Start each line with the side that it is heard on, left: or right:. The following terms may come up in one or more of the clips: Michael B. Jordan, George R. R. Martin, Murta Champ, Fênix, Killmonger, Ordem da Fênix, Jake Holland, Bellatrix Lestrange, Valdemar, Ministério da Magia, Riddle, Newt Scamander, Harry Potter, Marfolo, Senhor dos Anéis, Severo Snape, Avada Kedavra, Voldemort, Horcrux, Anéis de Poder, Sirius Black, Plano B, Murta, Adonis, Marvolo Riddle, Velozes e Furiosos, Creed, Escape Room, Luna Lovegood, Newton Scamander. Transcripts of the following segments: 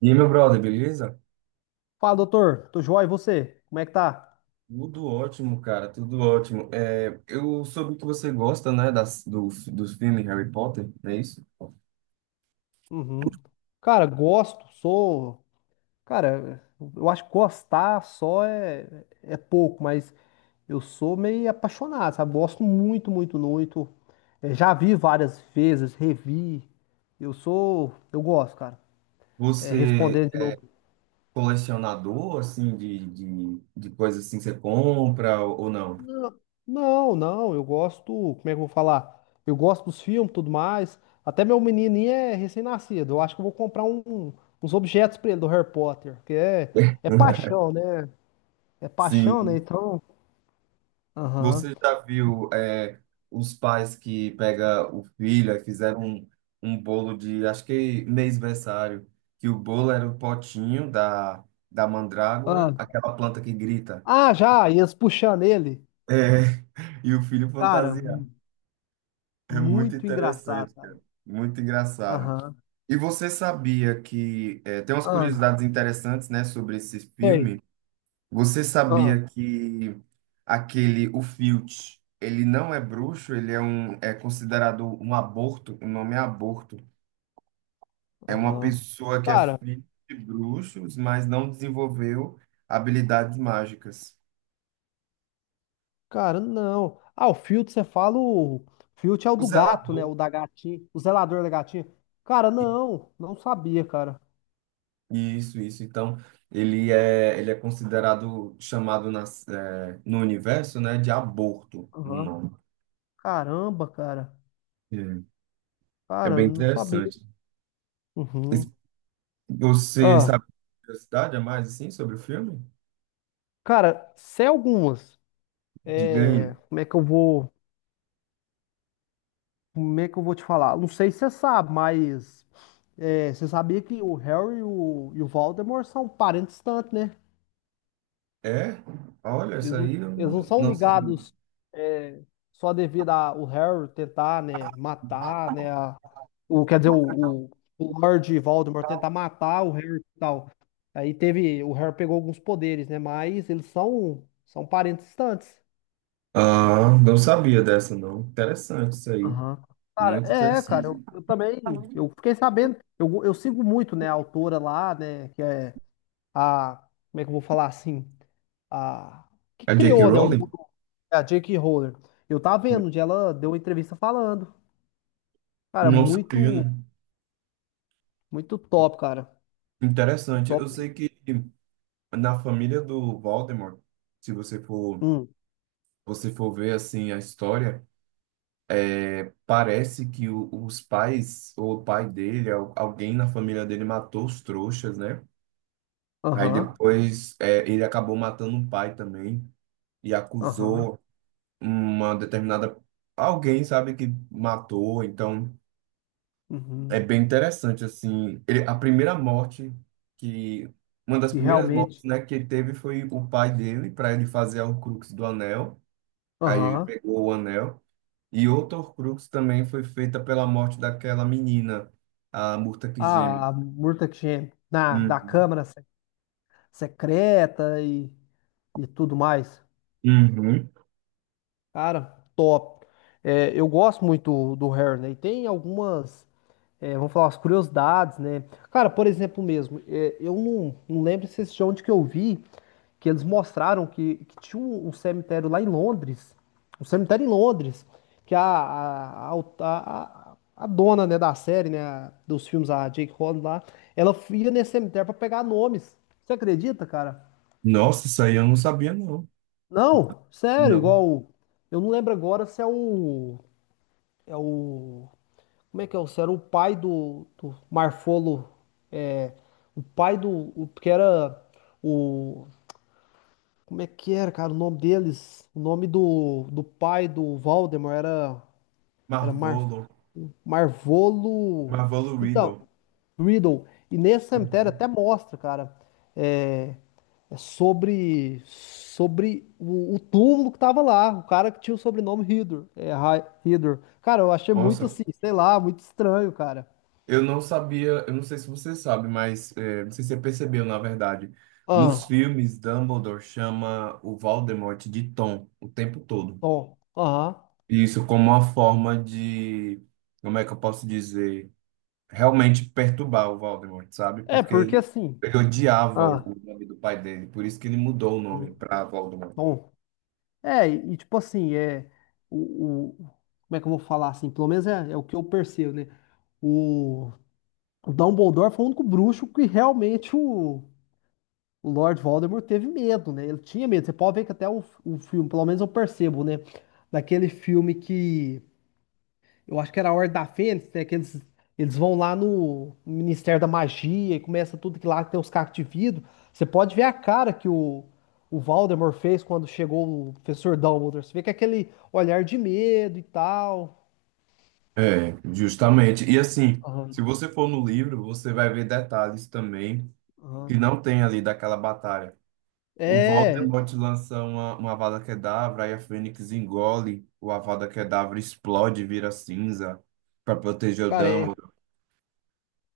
right: E aí, meu brother, beleza?
left: Fala, doutor. Tô joia, e você? Como é que tá?
right: Tudo ótimo, cara, tudo ótimo. Eu soube que você gosta, né, dos filmes Harry Potter, não é isso?
left: Uhum. Cara, gosto, sou. Cara, eu acho que gostar só é pouco, mas eu sou meio apaixonado, sabe? Gosto muito, muito, muito. Já vi várias vezes, revi. Eu sou. Eu gosto, cara. É,
right: Você
left: respondendo de
right: é
left: novo.
right: colecionador, assim, de coisas assim, você compra ou não?
left: Não, não, eu gosto, como é que eu vou falar? Eu gosto dos filmes, tudo mais. Até meu menininho é recém-nascido. Eu acho que eu vou comprar uns objetos pra ele do Harry Potter, porque é paixão, né? É paixão, né?
right: Sim.
left: Então, aham.
right: Você já viu, os pais que pega o filho e fizeram um bolo de, acho que mêsversário, que o bolo era o potinho da
left: Ah,
right: mandrágora, aquela planta que grita.
left: ah, já, e eles puxando ele.
right: É, e o filho
left: Cara,
right: fantasiado. É muito
left: muito engraçado,
right: interessante,
left: cara.
right: cara. Muito engraçado.
left: Aham.
right: E você sabia que. Tem umas
left: Ah,
right: curiosidades interessantes, né, sobre esse
left: ei.
right: filme. Você
left: Ah,
right: sabia que aquele, o Filch, ele não é bruxo, é considerado um aborto, o nome é aborto. É uma
left: aham.
right: pessoa que é
left: Cara,
right: filho de bruxos, mas não desenvolveu habilidades mágicas.
left: Cara, não. Ah, o Filt, você fala o... Filt é o
right: O
left: do gato, né?
right: zelador.
left: O da gatinha. O zelador da gatinha. Cara, não. Não sabia, cara.
right: Isso, isso. Então, ele é considerado, chamado no universo, né, de aborto, o
left: Aham.
right: nome.
left: Caramba, cara.
right: É, é
left: Cara,
right: bem
left: não sabia.
right: interessante.
left: Uhum.
right: Es- Você
left: Ah,
right: sabe curiosidade a mais, assim, sobre o filme?
left: cara, se é algumas.
right: Diga
left: É...
right: aí.
left: Como é que eu vou... Como é que eu vou te falar? Não sei se você sabe, mas... você sabia que o Harry e o Voldemort são parentes distantes, né?
right: É? Olha,
left: Eles
right: essa
left: não,
right: aí eu
left: eles não são
right: não sabia.
left: ligados, é, só devido ao Harry tentar, né, matar, né, o, quer dizer, o Lord Voldemort tentar matar o Harry e tal. Aí teve, o Harry pegou alguns poderes, né, mas eles são, são parentes distantes.
right: Ah, não sabia dessa, não. Interessante isso aí.
left: Aham. Cara,
right: Muito
left: cara,
right: interessante.
left: eu também, eu fiquei sabendo, eu sigo muito, né, a autora lá, né, que é a, como é que eu vou falar assim? A que
right: É J.K.
left: criou, né, o mundo,
right: Rowling?
left: a J.K. Rowling. Eu tava vendo onde ela deu uma entrevista falando. Cara,
right: Não sabia,
left: muito,
right: né?
left: muito top, cara.
right: Interessante.
left: Top
right: Eu
left: mesmo.
right: sei que na família do Voldemort, se você for
left: Hum,
right: você for ver assim a história, parece que os pais ou o pai dele, alguém na família dele matou os trouxas, né? Aí
left: aham,
right: depois ele acabou matando o pai também e
left: aham,
right: acusou uma determinada alguém, sabe, que matou. Então
left: uhum.
right: é bem interessante assim. Ele, a primeira morte que Uma das
left: E
right: primeiras mortes,
left: realmente,
right: né, que ele teve foi o pai dele para ele fazer o Crux do Anel. Aí ele
left: aham.
right: pegou o anel. E outro Horcrux também foi feita pela morte daquela menina, a Murta que geme.
left: A Murta Champ na da
right: Uhum.
left: Câmara Secreta e tudo mais.
right: Uhum.
left: Cara, top. É, eu gosto muito do Harry, né? E tem algumas. É, vamos falar as curiosidades, né? Cara, por exemplo mesmo, eu não lembro se esse de onde que eu vi, que eles mostraram que tinha um cemitério lá em Londres, um cemitério em Londres, que a- a dona, né, da série, né, dos filmes, a Jake Holland lá, ela ia nesse cemitério pra pegar nomes. Você acredita, cara?
right: Nossa, isso aí eu não sabia, não.
left: Não, sério,
right: Não.
left: igual, eu não lembro agora se é o Como é que é? O era o pai do Marfolo. É, o pai do. O, que era o. Como é que era, cara? O nome deles. O nome do pai do Valdemar era. Era
right: Marvolo.
left: Marvolo.
right: Marvolo
left: Então,
right: Riddle.
left: Riddle. E nesse cemitério
right: Uhum.
left: até mostra, cara. É, é sobre. Sobre o túmulo que tava lá. O cara que tinha o sobrenome Riddle. Riddle. Cara, eu achei muito
right: Nossa,
left: assim, sei lá, muito estranho, cara.
right: eu não sabia, eu não sei se você sabe, mas é, não sei se você percebeu, na verdade. Nos
left: Ah,
right: filmes, Dumbledore chama o Voldemort de Tom o tempo todo.
left: bom, aham.
right: E isso como uma forma de, como é que eu posso dizer? Realmente perturbar o Voldemort, sabe?
left: É, porque assim,
right: Ele odiava o
left: ah,
right: nome do pai dele, por isso que ele mudou o nome
left: hum,
right: para Voldemort.
left: bom, e tipo assim, o, o- como é que eu vou falar assim, pelo menos é o que eu percebo, né, o, o Dumbledore foi o único bruxo que realmente o Lord Voldemort teve medo, né, ele tinha medo. Você pode ver que até o filme, pelo menos eu percebo, né, daquele filme que eu acho que era a Ordem da Fênix, né? Que eles vão lá no Ministério da Magia e começa tudo que lá tem os cacos de vidro. Você pode ver a cara que o Voldemort fez quando chegou o professor Dumbledore. Você vê que é aquele olhar de medo e tal.
right: É, justamente. E assim, se
left: Aham,
right: você for no livro, você vai ver detalhes também que
left: aham.
right: não tem ali daquela batalha. O
left: É,
right: Voldemort lança uma Avada Kedavra, aí a Fênix engole, o Avada Kedavra explode, vira cinza para proteger o
left: cara, é,
right: Dumbledore.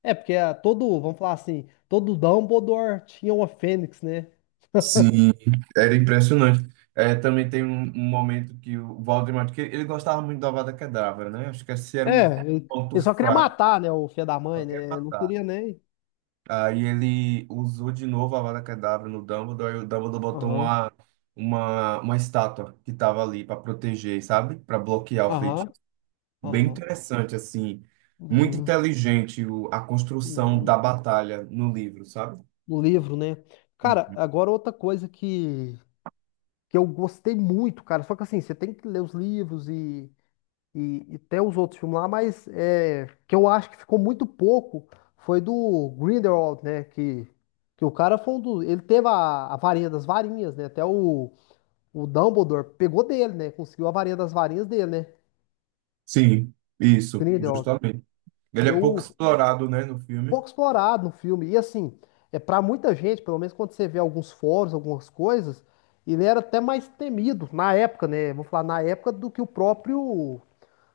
left: é porque é todo, vamos falar assim, todo Dumbledore tinha uma Fênix, né?
right: Sim, era impressionante. É, também tem um momento que o Valdemar, que ele gostava muito do Avada Kedavra, né? Acho que esse era um
left: É, ele,
right: ponto
left: ele só queria
right: fraco,
left: matar, né, o filho da
right: só
left: mãe,
right: quer
left: né? Não
right: matar.
left: queria nem.
right: Aí ele usou de novo a Avada Kedavra no Dumbledore, e o Dumbledore botou
left: Aham,
right: uma estátua que estava ali para proteger, sabe? Para bloquear o feitiço.
left: aham,
right: Bem
left: aham.
right: interessante, assim. Muito
left: Uhum,
right: inteligente a construção
left: uhum.
right: da batalha no livro, sabe?
left: No livro, né? Cara, agora outra coisa que eu gostei muito, cara. Só que assim, você tem que ler os livros e, e ter os outros filmes lá, mas que eu acho que ficou muito pouco foi do Grindelwald, né? Que o cara foi um dos. Ele teve a varinha das varinhas, né? Até o Dumbledore pegou dele, né? Conseguiu a varinha das varinhas dele, né?
right: Sim, isso,
left: Grindelwald.
right: justamente. Ele é pouco
left: Eu,
right: explorado, né, no filme.
left: pouco explorado no filme. E assim, é para muita gente, pelo menos quando você vê alguns fóruns, algumas coisas, ele era até mais temido na época, né? Vou falar na época do que o próprio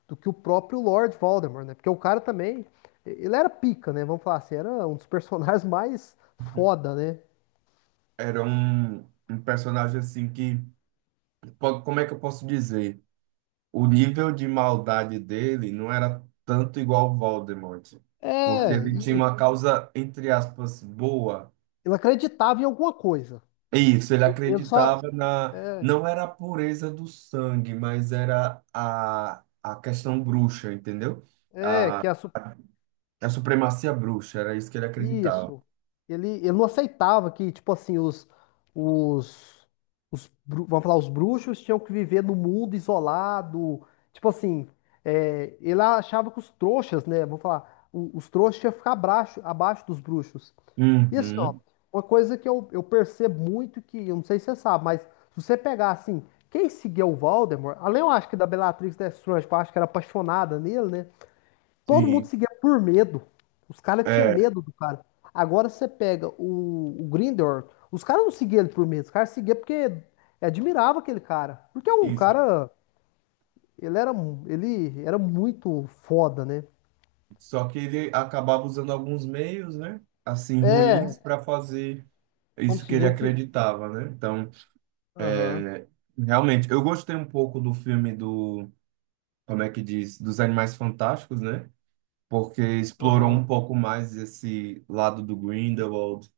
left: do que o próprio Lord Voldemort, né? Porque o cara também, ele era pica, né? Vamos falar assim, era um dos personagens mais foda, né?
right: Era um personagem assim que, como é que eu posso dizer? O nível de maldade dele não era tanto igual ao Voldemort, porque
left: É,
right: ele tinha
left: e
right: uma causa, entre aspas, boa.
left: ele acreditava em alguma coisa.
right: É isso, ele
left: Ele só
right: acreditava na.
left: é,
right: Não era a pureza do sangue, mas era a questão bruxa, entendeu?
left: é
right: A,
left: que a, su-
right: a supremacia bruxa, era isso que ele acreditava.
left: Isso. Ele não aceitava que, tipo assim, os, vamos falar, os bruxos tinham que viver no mundo isolado. Tipo assim, ele achava que os trouxas, né? Vamos falar, o- os trouxas tinham que ficar abaixo, abaixo dos bruxos. E assim, ó,
right: Uhum,
left: uma coisa que eu percebo muito, que eu não sei se você sabe, mas se você pegar, assim, quem seguia o Voldemort, além eu acho que da Bellatrix Lestrange, que eu acho que era apaixonada nele, né? Todo mundo
right: sim,
left: seguia por medo. Os caras tinham
right: é,
left: medo do cara. Agora você pega o Grindr, os caras não seguiam ele por medo, os caras seguiam porque admirava aquele cara. Porque é um
right: isso.
left: cara, ele era muito foda, né?
right: Só que ele acabava usando alguns meios, né? Assim,
left: É,
right: ruins para fazer isso
left: vamos
right: que ele
left: dizer que.
right: acreditava, né? Então,
left: Aham,
right: realmente, eu gostei um pouco do filme do, como é que diz, dos Animais Fantásticos, né? Porque explorou
left: aham,
right: um pouco mais esse lado do Grindelwald,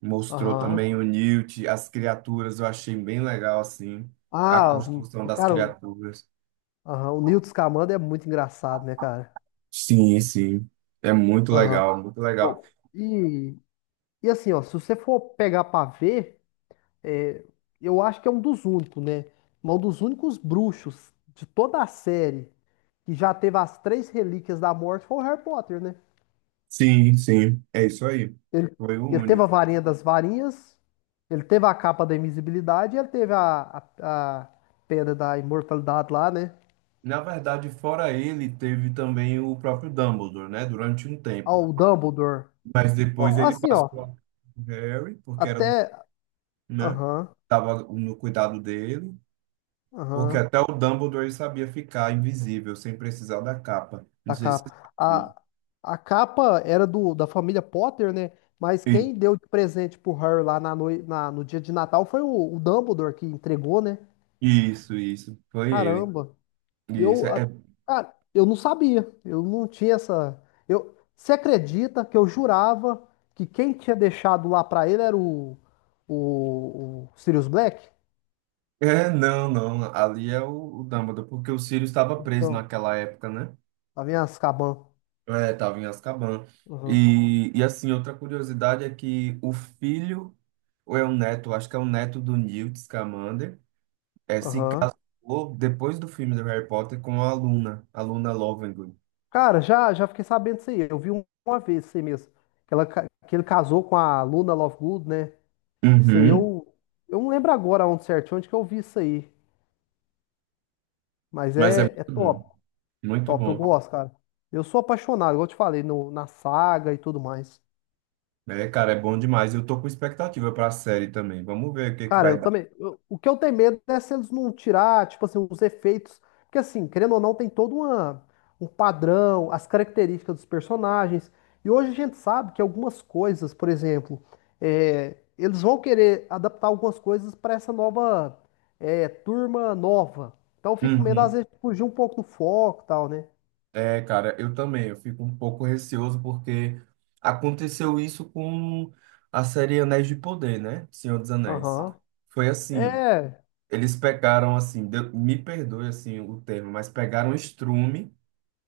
right: mostrou
left: aham.
right: também o Newt, as criaturas, eu achei bem legal, assim, a
left: Ah,
right: construção
left: o
right: das
left: cara,
right: criaturas.
left: aham, o Newton Scamander é muito engraçado, né, cara?
right: Sim, sim. É muito
left: Aham.
right: legal, muito legal.
left: Bom, e, assim, ó, se você for pegar pra ver. É, eu acho que é um dos únicos, né? Um dos únicos bruxos de toda a série que já teve as três relíquias da morte foi o Harry Potter, né?
right: Sim, sim. É isso aí.
left: Ele,
right: Foi o
left: ele teve a
right: único.
left: varinha das varinhas, ele teve a capa da invisibilidade, e ele teve a pedra da imortalidade lá, né?
right: Na verdade, fora ele, teve também o próprio Dumbledore, né? Durante um
left: Ó,
right: tempo.
left: o Dumbledore.
right: Mas depois
left: Ó,
right: ele
left: assim, ó,
right: passou a Harry, porque era,
left: até.
right: né?
left: Aham,
right: Tava no cuidado dele. Porque
left: aham.
right: até o Dumbledore ele sabia ficar invisível, sem precisar da capa. Não
left: Da
right: sei se você
left: capa.
right: sabe
left: A capa era do, da família Potter, né? Mas
right: isso.
left: quem deu de presente pro Harry lá no dia de Natal foi o Dumbledore que entregou, né?
right: Isso, isso. Foi ele.
left: Caramba.
right: Isso.
left: Eu, a-
right: É,
left: cara, eu não sabia. Eu não tinha essa. Você acredita que eu jurava que quem tinha deixado lá pra ele era o Sirius Black?
right: é, não. Ali é o Dumbledore, porque o Sirius estava preso
left: Não,
right: naquela época, né?
left: lá vem as Caban.
right: É, tava em Azkaban.
left: Aham.
right: E assim, outra curiosidade é que o filho, ou é o neto, acho que é o neto do Newt Scamander, é, se
left: Aham.
right: casou depois do filme do Harry Potter com a Luna Lovegood.
left: Cara, já fiquei sabendo disso aí. Eu vi uma vez isso aí mesmo. Que ele casou com a Luna Lovegood, né? Isso aí
right: Uhum.
left: eu não lembro agora onde certinho, onde que eu vi isso aí. Mas
right: Mas é
left: é
right: muito
left: top,
right: bom, muito
left: top. Eu
right: bom.
left: gosto, cara. Eu sou apaixonado, igual eu te falei, no, na saga e tudo mais.
right: É, cara, é bom demais. Eu tô com expectativa pra série também. Vamos ver o que que
left: Cara, eu
right: vai dar.
left: também. O que eu tenho medo é se eles não tirar, tipo assim, os efeitos. Porque assim, querendo ou não, tem todo uma, um padrão, as características dos personagens. E hoje a gente sabe que algumas coisas, por exemplo, eles vão querer adaptar algumas coisas para essa nova, turma nova. Então eu fico com medo, às
right: Uhum.
left: vezes, de fugir um pouco do foco e tal, né?
right: É, cara, eu também. Eu fico um pouco receoso porque aconteceu isso com a série Anéis de Poder, né? Senhor dos Anéis.
left: Aham.
right: Foi assim,
left: É.
right: deu- me perdoe assim o termo, mas pegaram o estrume,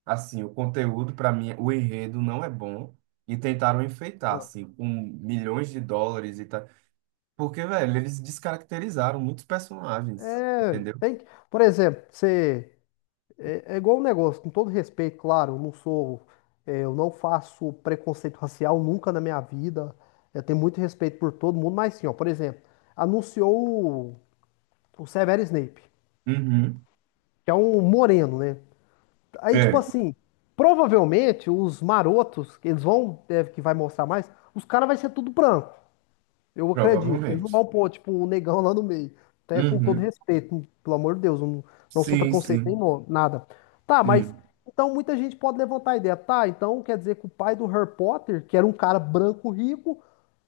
right: assim, o conteúdo para mim, o enredo não é bom e tentaram enfeitar
left: ah,
right: assim com milhões de dólares e tal. Porque, velho, eles descaracterizaram muitos personagens,
left: É.
right: entendeu?
left: Tem que, por exemplo, você. É igual um negócio, com todo respeito, claro, eu não sou, eu não faço preconceito racial nunca na minha vida. Eu tenho muito respeito por todo mundo, mas sim, ó, por exemplo, anunciou o Severo Snape,
right: Uhum.
left: que é um moreno, né? Aí, tipo
right: É,
left: assim, provavelmente os marotos, que eles vão, deve que vai mostrar mais, os caras vai ser tudo branco. Eu acredito que eles não
right: provavelmente.
left: vão pôr, tipo, um negão lá no meio. Até com todo
right: Uhum.
left: respeito, pelo amor de Deus, eu não sou
right: Sim,
left: preconceito nem
right: sim.
left: nada. Tá, mas
right: Sim.
left: então muita gente pode levantar a ideia. Tá, então quer dizer que o pai do Harry Potter, que era um cara branco rico,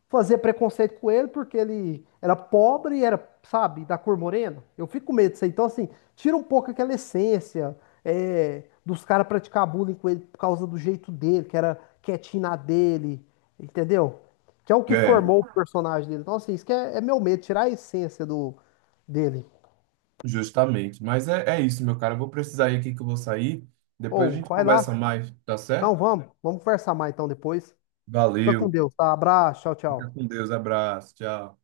left: fazia preconceito com ele porque ele era pobre e era, sabe, da cor morena. Eu fico com medo disso aí. Então, assim, tira um pouco aquela essência, dos caras praticar bullying com ele por causa do jeito dele, que era quietinho na dele, entendeu? Que é o que
right: É,
left: formou o personagem dele. Então, assim, isso que é meu medo, tirar a essência do dele.
right: justamente. Mas é, é isso, meu cara. Eu vou precisar ir aqui que eu vou sair. Depois a
left: Ou,
right: gente
left: vai
right: conversa
left: lá.
right: mais, tá
left: Não,
right: certo?
left: vamos. Vamos conversar mais então depois. Fica com
right: Valeu.
left: Deus, tá? Abraço, tchau,
right: Fica
left: tchau.
right: com Deus. Abraço. Tchau.